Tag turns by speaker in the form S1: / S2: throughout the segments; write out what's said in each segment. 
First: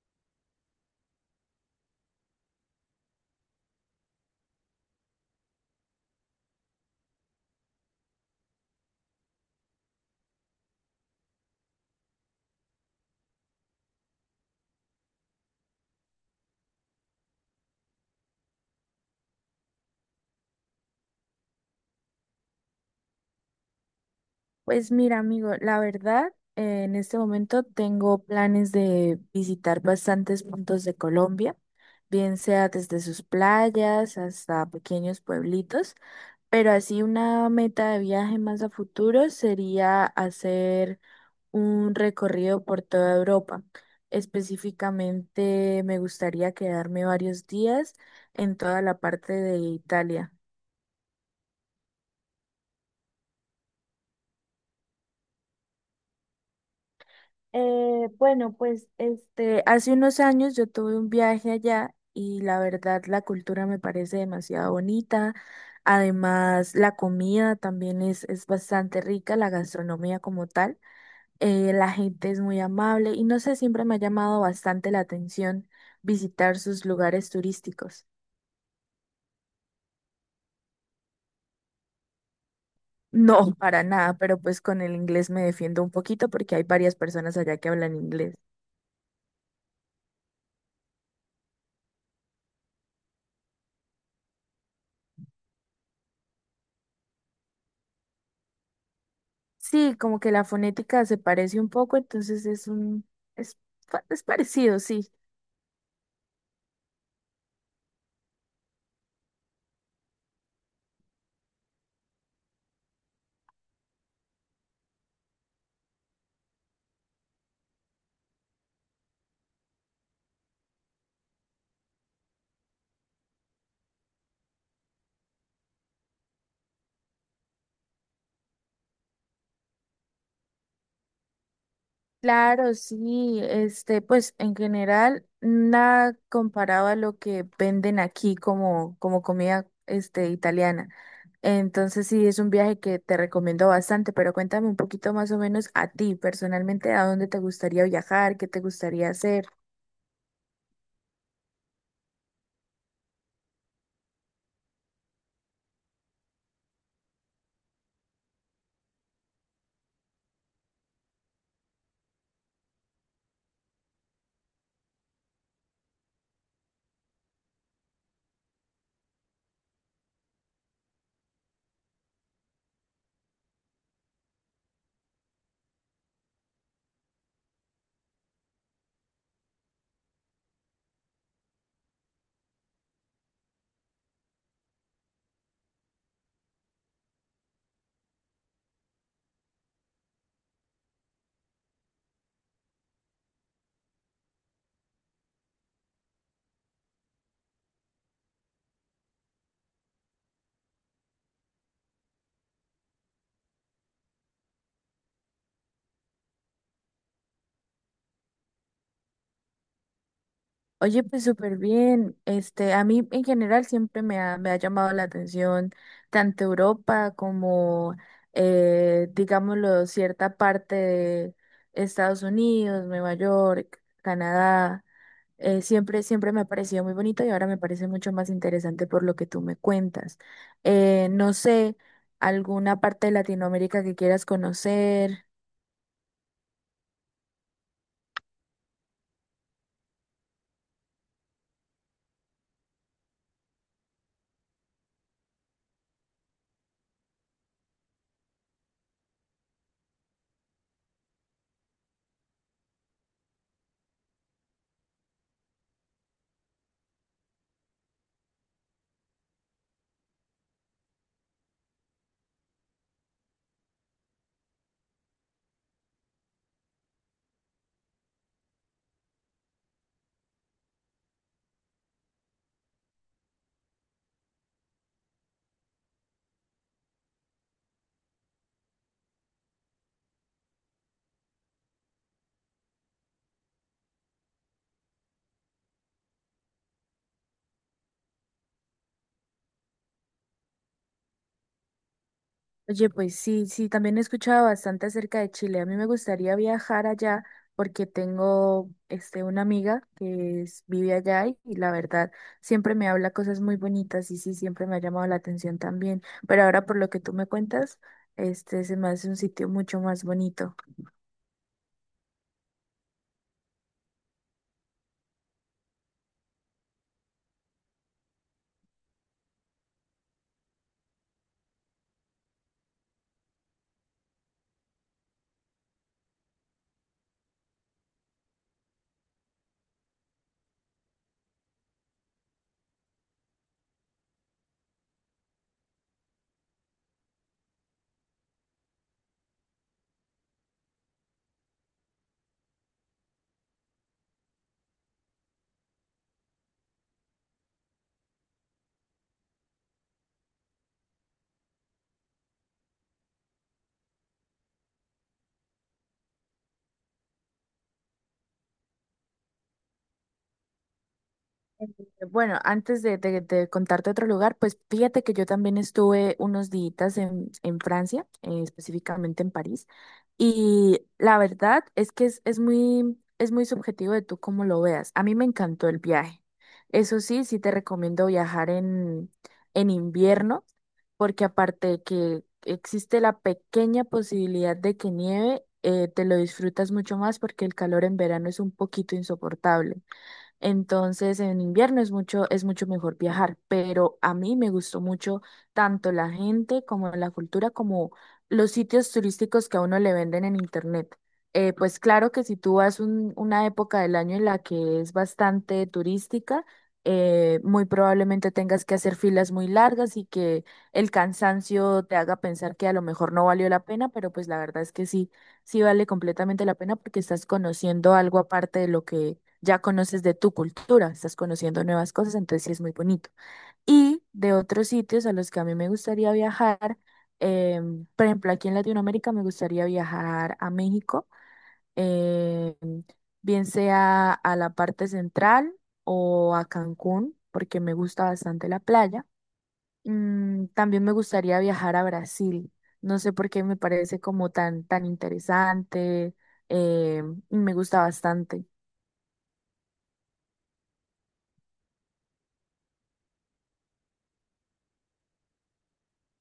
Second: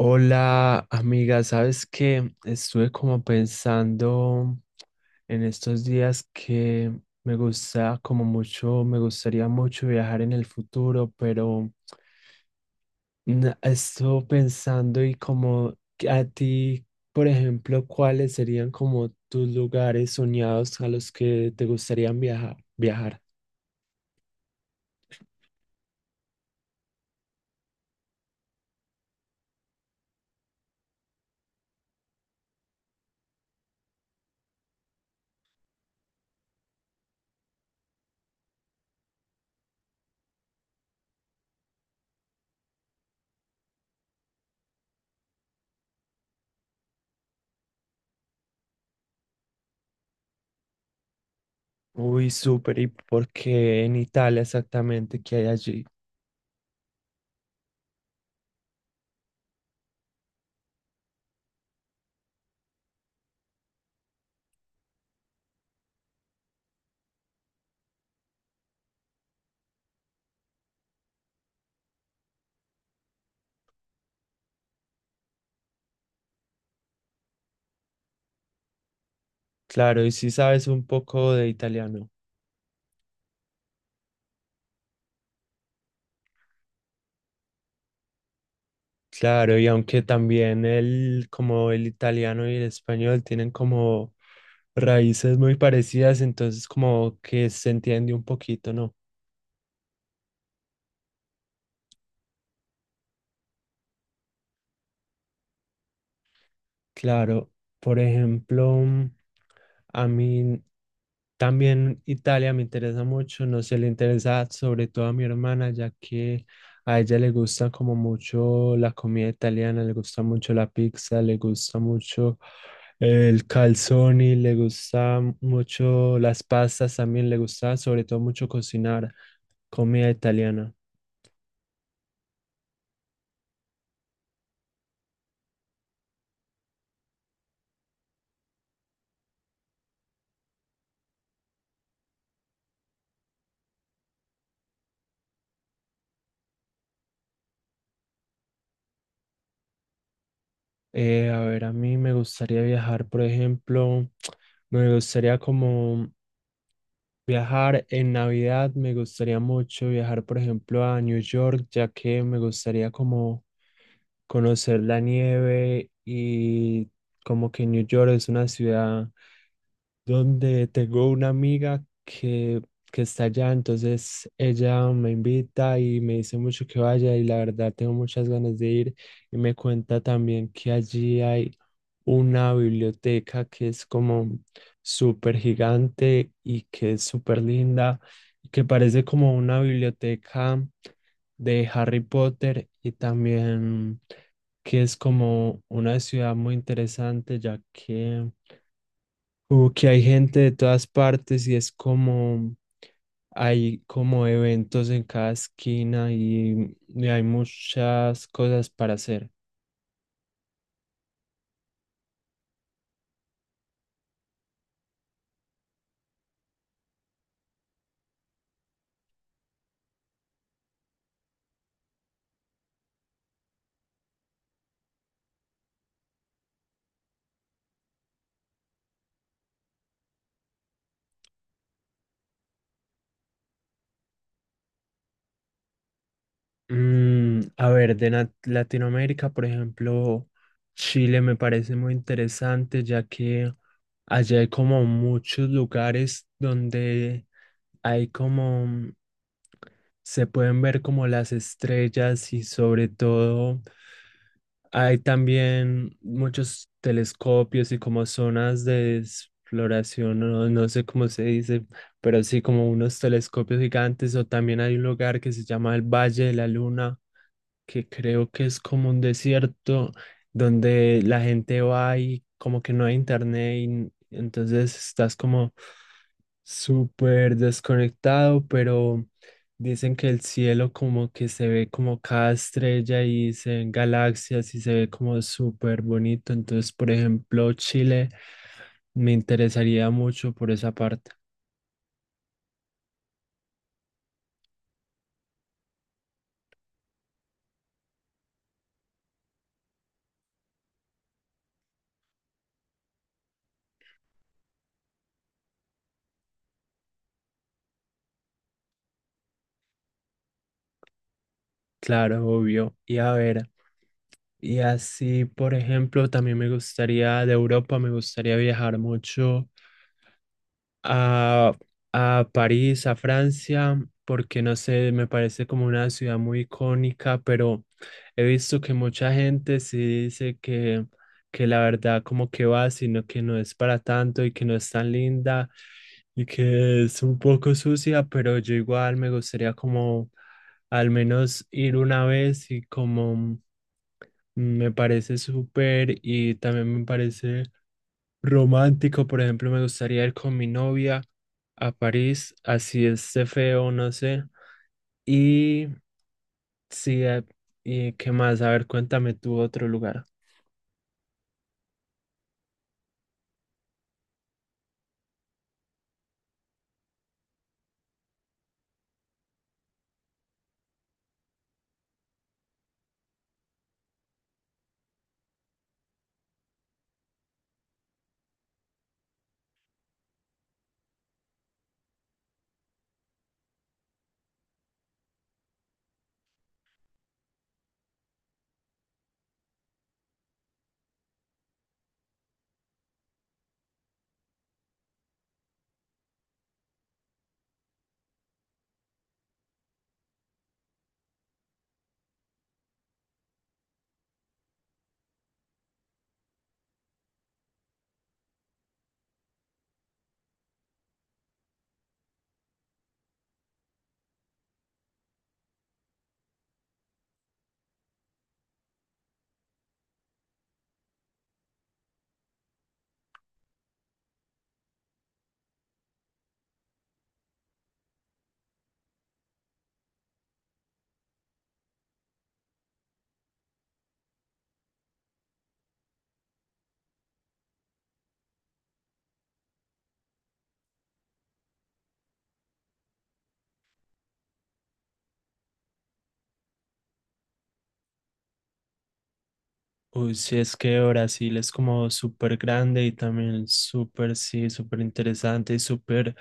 S1: Hola amiga, sabes que estuve como pensando en estos días que me gusta como mucho, me gustaría mucho viajar en el futuro, pero estuve pensando y como que a ti, por ejemplo, ¿cuáles serían como tus lugares soñados a los que te gustaría viajar? Viajar.
S2: Pues mira, amigo, la verdad, en este momento tengo planes de visitar bastantes puntos de Colombia, bien sea desde sus playas hasta pequeños pueblitos, pero así una meta de viaje más a futuro sería hacer un recorrido por toda Europa. Específicamente me gustaría quedarme varios días en toda la parte de Italia.
S1: Uy, súper, ¿y por qué en Italia exactamente? ¿Qué hay allí?
S2: Bueno, pues este, hace unos años yo tuve un viaje allá y la verdad la cultura me parece demasiado bonita. Además, la comida también es bastante rica, la gastronomía como tal. La gente es muy amable y no sé, siempre me ha llamado bastante la atención visitar sus lugares turísticos.
S1: Claro, ¿y si sabes un poco de italiano?
S2: No, para nada, pero pues con el inglés me defiendo un poquito porque hay varias personas allá que hablan inglés.
S1: Claro, y aunque también el, como el italiano y el español tienen como raíces muy parecidas, entonces como que se entiende un poquito, ¿no?
S2: Sí, como que la fonética se parece un poco, entonces es un, es, pa- es parecido, sí.
S1: Claro, por ejemplo, a mí también Italia me interesa mucho, no sé, le interesa sobre todo a mi hermana, ya que a ella le gusta como mucho la comida italiana, le gusta mucho la pizza, le gusta mucho el calzoni, le gusta mucho las pastas también, le gusta sobre todo mucho cocinar comida italiana.
S2: Claro, sí, este, pues en general, nada comparado a lo que venden aquí como comida, este, italiana. Entonces sí, es un viaje que te recomiendo bastante, pero cuéntame un poquito más o menos a ti personalmente, a dónde te gustaría viajar, qué te gustaría hacer.
S1: A ver, a mí me gustaría viajar, por ejemplo, me gustaría como viajar en Navidad, me gustaría mucho viajar, por ejemplo, a New York, ya que me gustaría como conocer la nieve y como que New York es una ciudad donde tengo una amiga que está allá, entonces ella me invita y me dice mucho que vaya y la verdad tengo muchas ganas de ir y me cuenta también que allí hay una biblioteca que es como súper gigante y que es súper linda y que parece como una biblioteca de Harry Potter y también que es como una ciudad muy interesante ya que como que hay gente de todas partes y es como, hay como eventos en cada esquina y hay muchas cosas para hacer.
S2: Oye, pues súper bien. Este, a mí en general siempre me ha llamado la atención tanto Europa como, digámoslo, cierta parte de Estados Unidos, Nueva York, Canadá. Siempre me ha parecido muy bonito y ahora me parece mucho más interesante por lo que tú me cuentas. No sé, alguna parte de Latinoamérica que quieras conocer.
S1: Mm, a ver, de Latinoamérica, por ejemplo, Chile me parece muy interesante, ya que allá hay como muchos lugares donde hay como, se pueden ver como las estrellas y sobre todo... Hay también muchos telescopios y como zonas de exploración, no, no sé cómo se dice, pero sí como unos telescopios gigantes o también hay un lugar que se llama el Valle de la Luna, que creo que es como un desierto donde la gente va y como que no hay internet entonces estás como súper desconectado, pero dicen que el cielo como que se ve como cada estrella y se ven galaxias y se ve como súper bonito. Entonces, por ejemplo, Chile me interesaría mucho por esa parte.
S2: Oye, pues sí, sí, también he escuchado bastante acerca de Chile. A mí me gustaría viajar allá porque tengo este, una amiga vive allá y la verdad siempre me habla cosas muy bonitas y sí, siempre me ha llamado la atención también. Pero ahora por lo que tú me cuentas, este se me hace un sitio mucho más bonito.
S1: Claro, obvio. Y a ver, y así, por ejemplo, también me gustaría de Europa, me gustaría viajar mucho a, a París, a Francia, porque no sé, me parece como una ciudad muy icónica, pero he visto que mucha gente sí dice que la verdad como que va, sino que no es para tanto y que no es tan linda y que es un poco sucia, pero yo igual me gustaría como al menos ir una vez y como me parece súper y también me parece... Romántico, por ejemplo, me gustaría ir con mi novia a París, así esté feo, no sé. Y sí, y qué más, a ver, cuéntame tú otro lugar.
S2: Bueno, de contarte otro lugar, pues fíjate que yo también estuve unos días en Francia, específicamente en París, y la verdad es que es muy subjetivo de tú cómo lo veas. A mí me encantó el viaje. Eso sí, sí te recomiendo viajar en invierno, porque aparte de que existe la pequeña posibilidad de que nieve, te lo disfrutas mucho más porque el calor en verano es un poquito insoportable. Entonces, en invierno es mucho mejor viajar, pero a mí me gustó mucho tanto la gente como la cultura, como los sitios turísticos que a uno le venden en internet. Pues claro que si tú vas una época del año en la que es bastante turística, muy probablemente tengas que hacer filas muy largas y que el cansancio te haga pensar que a lo mejor no valió la pena, pero pues la verdad es que sí, sí vale completamente la pena porque estás conociendo algo aparte de lo que ya conoces de tu cultura, estás conociendo nuevas cosas, entonces sí es muy bonito. Y de otros sitios a los que a mí me gustaría viajar, por ejemplo, aquí en Latinoamérica me gustaría viajar a México, em, bien sea a la parte central o a Cancún, porque me gusta bastante la playa. Mm, también me gustaría viajar a Brasil. No sé por qué me parece como tan, tan interesante, y me gusta bastante.
S1: Uy, sí, es que Brasil es como súper grande y también súper, sí, súper interesante y súper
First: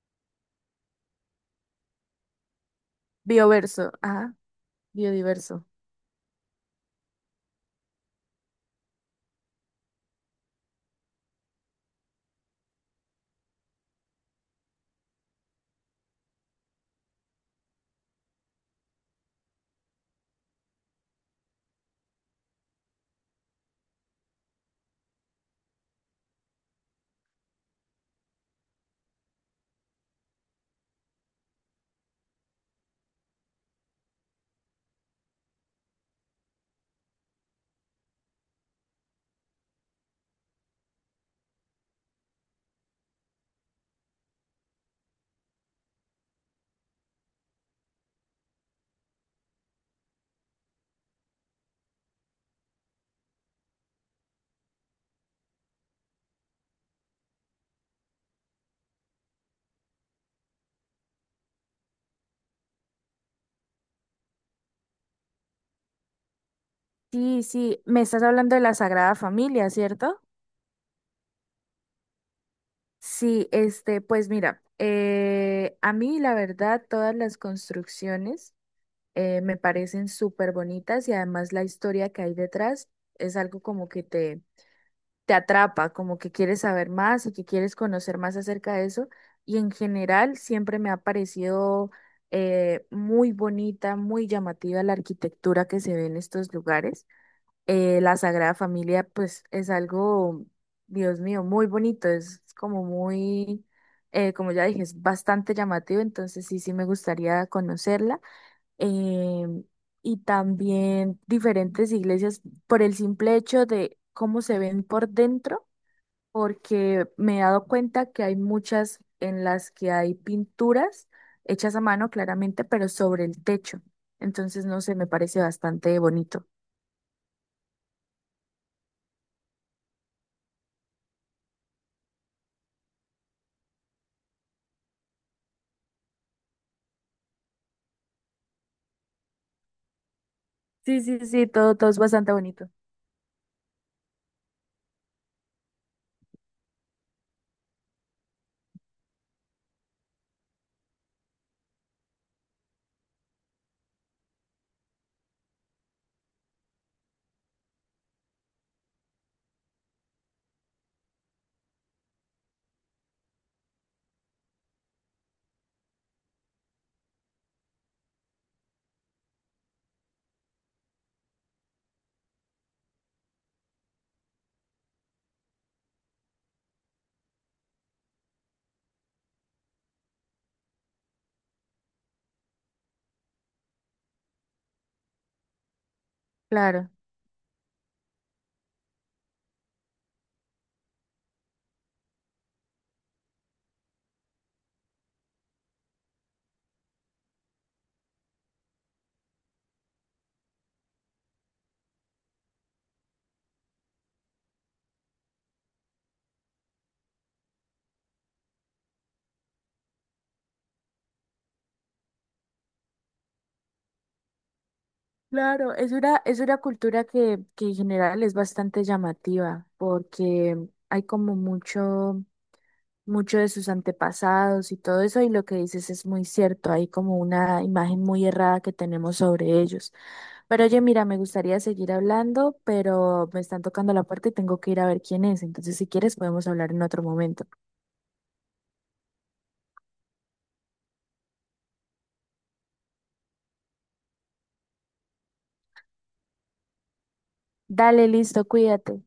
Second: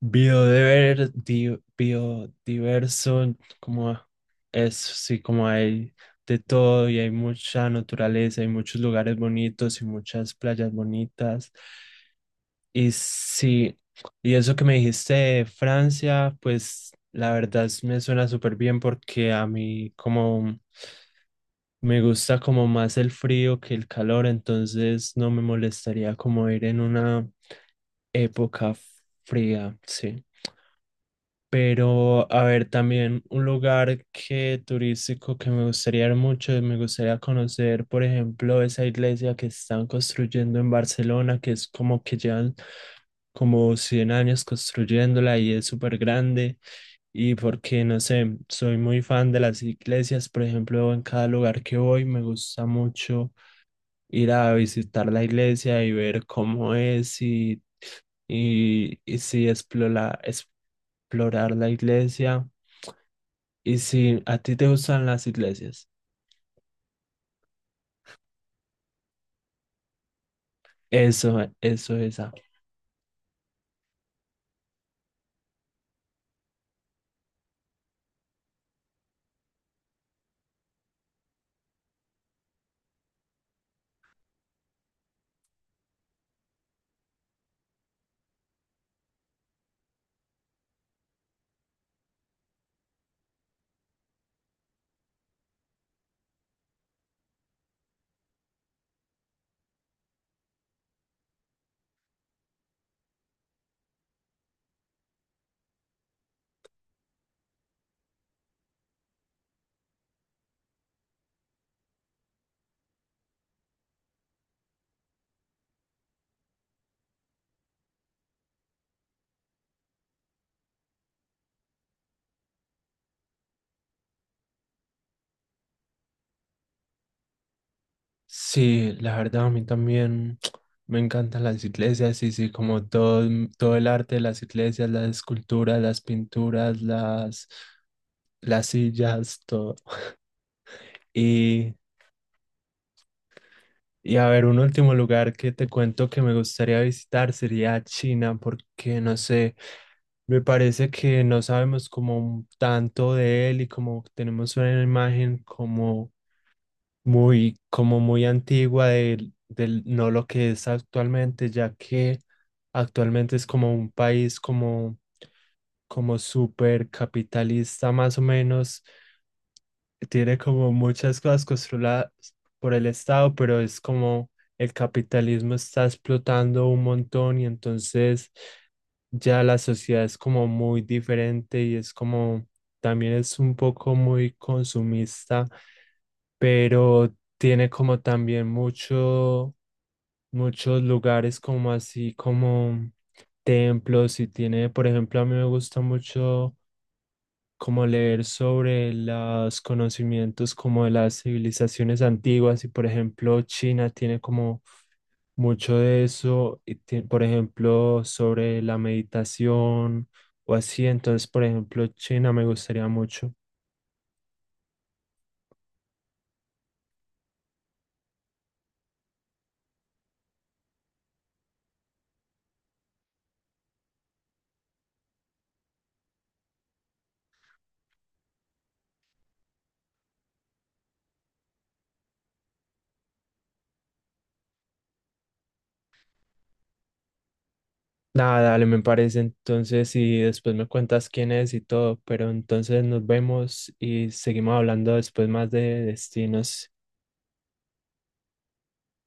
S1: biodiverso,
S2: Bioverso,
S1: como
S2: ajá.
S1: es, sí, como
S2: Biodiverso.
S1: hay de todo y hay mucha naturaleza, hay muchos lugares bonitos y muchas playas bonitas. Y sí, y eso que me dijiste de Francia, pues la verdad me suena súper bien porque a mí como me gusta como más el frío que el calor, entonces no me molestaría como ir en una época fría, sí. Pero, a ver, también un lugar que turístico que me gustaría ir mucho, me gustaría conocer, por ejemplo, esa iglesia que están construyendo en Barcelona, que es como que llevan como 100 años construyéndola y es súper grande. Y porque, no sé, soy muy fan de las iglesias, por ejemplo, en cada lugar que voy me gusta mucho ir a visitar la iglesia y ver cómo es y sí, explorar, explorar la iglesia. Y si a ti te gustan las iglesias,
S2: Sí, sí, me estás hablando de la Sagrada Familia, ¿cierto?
S1: eso, esa.
S2: Sí, este, pues mira, a mí la verdad todas las construcciones me parecen súper bonitas y además la historia que hay detrás es algo como que te atrapa, como que quieres saber más y que quieres conocer más acerca de eso. Y en general siempre me ha parecido muy bonita, muy llamativa la arquitectura que se ve en estos lugares. La Sagrada Familia, pues es algo, Dios mío, muy bonito, es como muy, como ya dije, es bastante llamativo, entonces sí, sí me gustaría conocerla. Em, y también diferentes iglesias por el simple hecho de cómo se ven por dentro, porque me he dado cuenta que hay muchas en las que hay pinturas hechas a mano, claramente, pero sobre el techo. Entonces, no sé, me parece bastante bonito.
S1: Sí, la verdad, a mí también me encantan las iglesias y sí, como todo, todo el arte de las iglesias, las esculturas, las pinturas, las sillas, todo.
S2: Sí, sí, sí,
S1: Y,
S2: todo, todo es bastante bonito.
S1: y a ver, un último lugar que te cuento que me gustaría visitar sería China, porque no sé, me parece que no sabemos como tanto de él y como tenemos una imagen como muy antigua del no lo que es actualmente, ya que actualmente es como un país como, como súper capitalista más o menos, tiene como muchas cosas controladas por el Estado, pero es como el capitalismo está explotando un montón y entonces ya la sociedad es como muy diferente y es como también es un poco muy consumista,
S2: Claro,
S1: pero tiene como también mucho, muchos lugares como así como templos y tiene, por ejemplo, a mí me gusta mucho como leer sobre los conocimientos como de las civilizaciones antiguas y por ejemplo China tiene como mucho de eso, por ejemplo sobre la meditación o así, entonces por ejemplo China me gustaría mucho.
S2: claro, es una cultura que en general es bastante llamativa porque hay como mucho de sus antepasados y todo eso y lo que dices es muy cierto, hay como una imagen muy errada que tenemos sobre ellos. Pero oye, mira, me gustaría seguir hablando, pero me están tocando la puerta y tengo que ir a ver quién es, entonces si quieres podemos hablar en otro momento.
S1: Nada, dale, me parece entonces y después me cuentas quién es y todo, pero entonces nos vemos y seguimos hablando después más de destinos.
S2: Dale, listo, cuídate.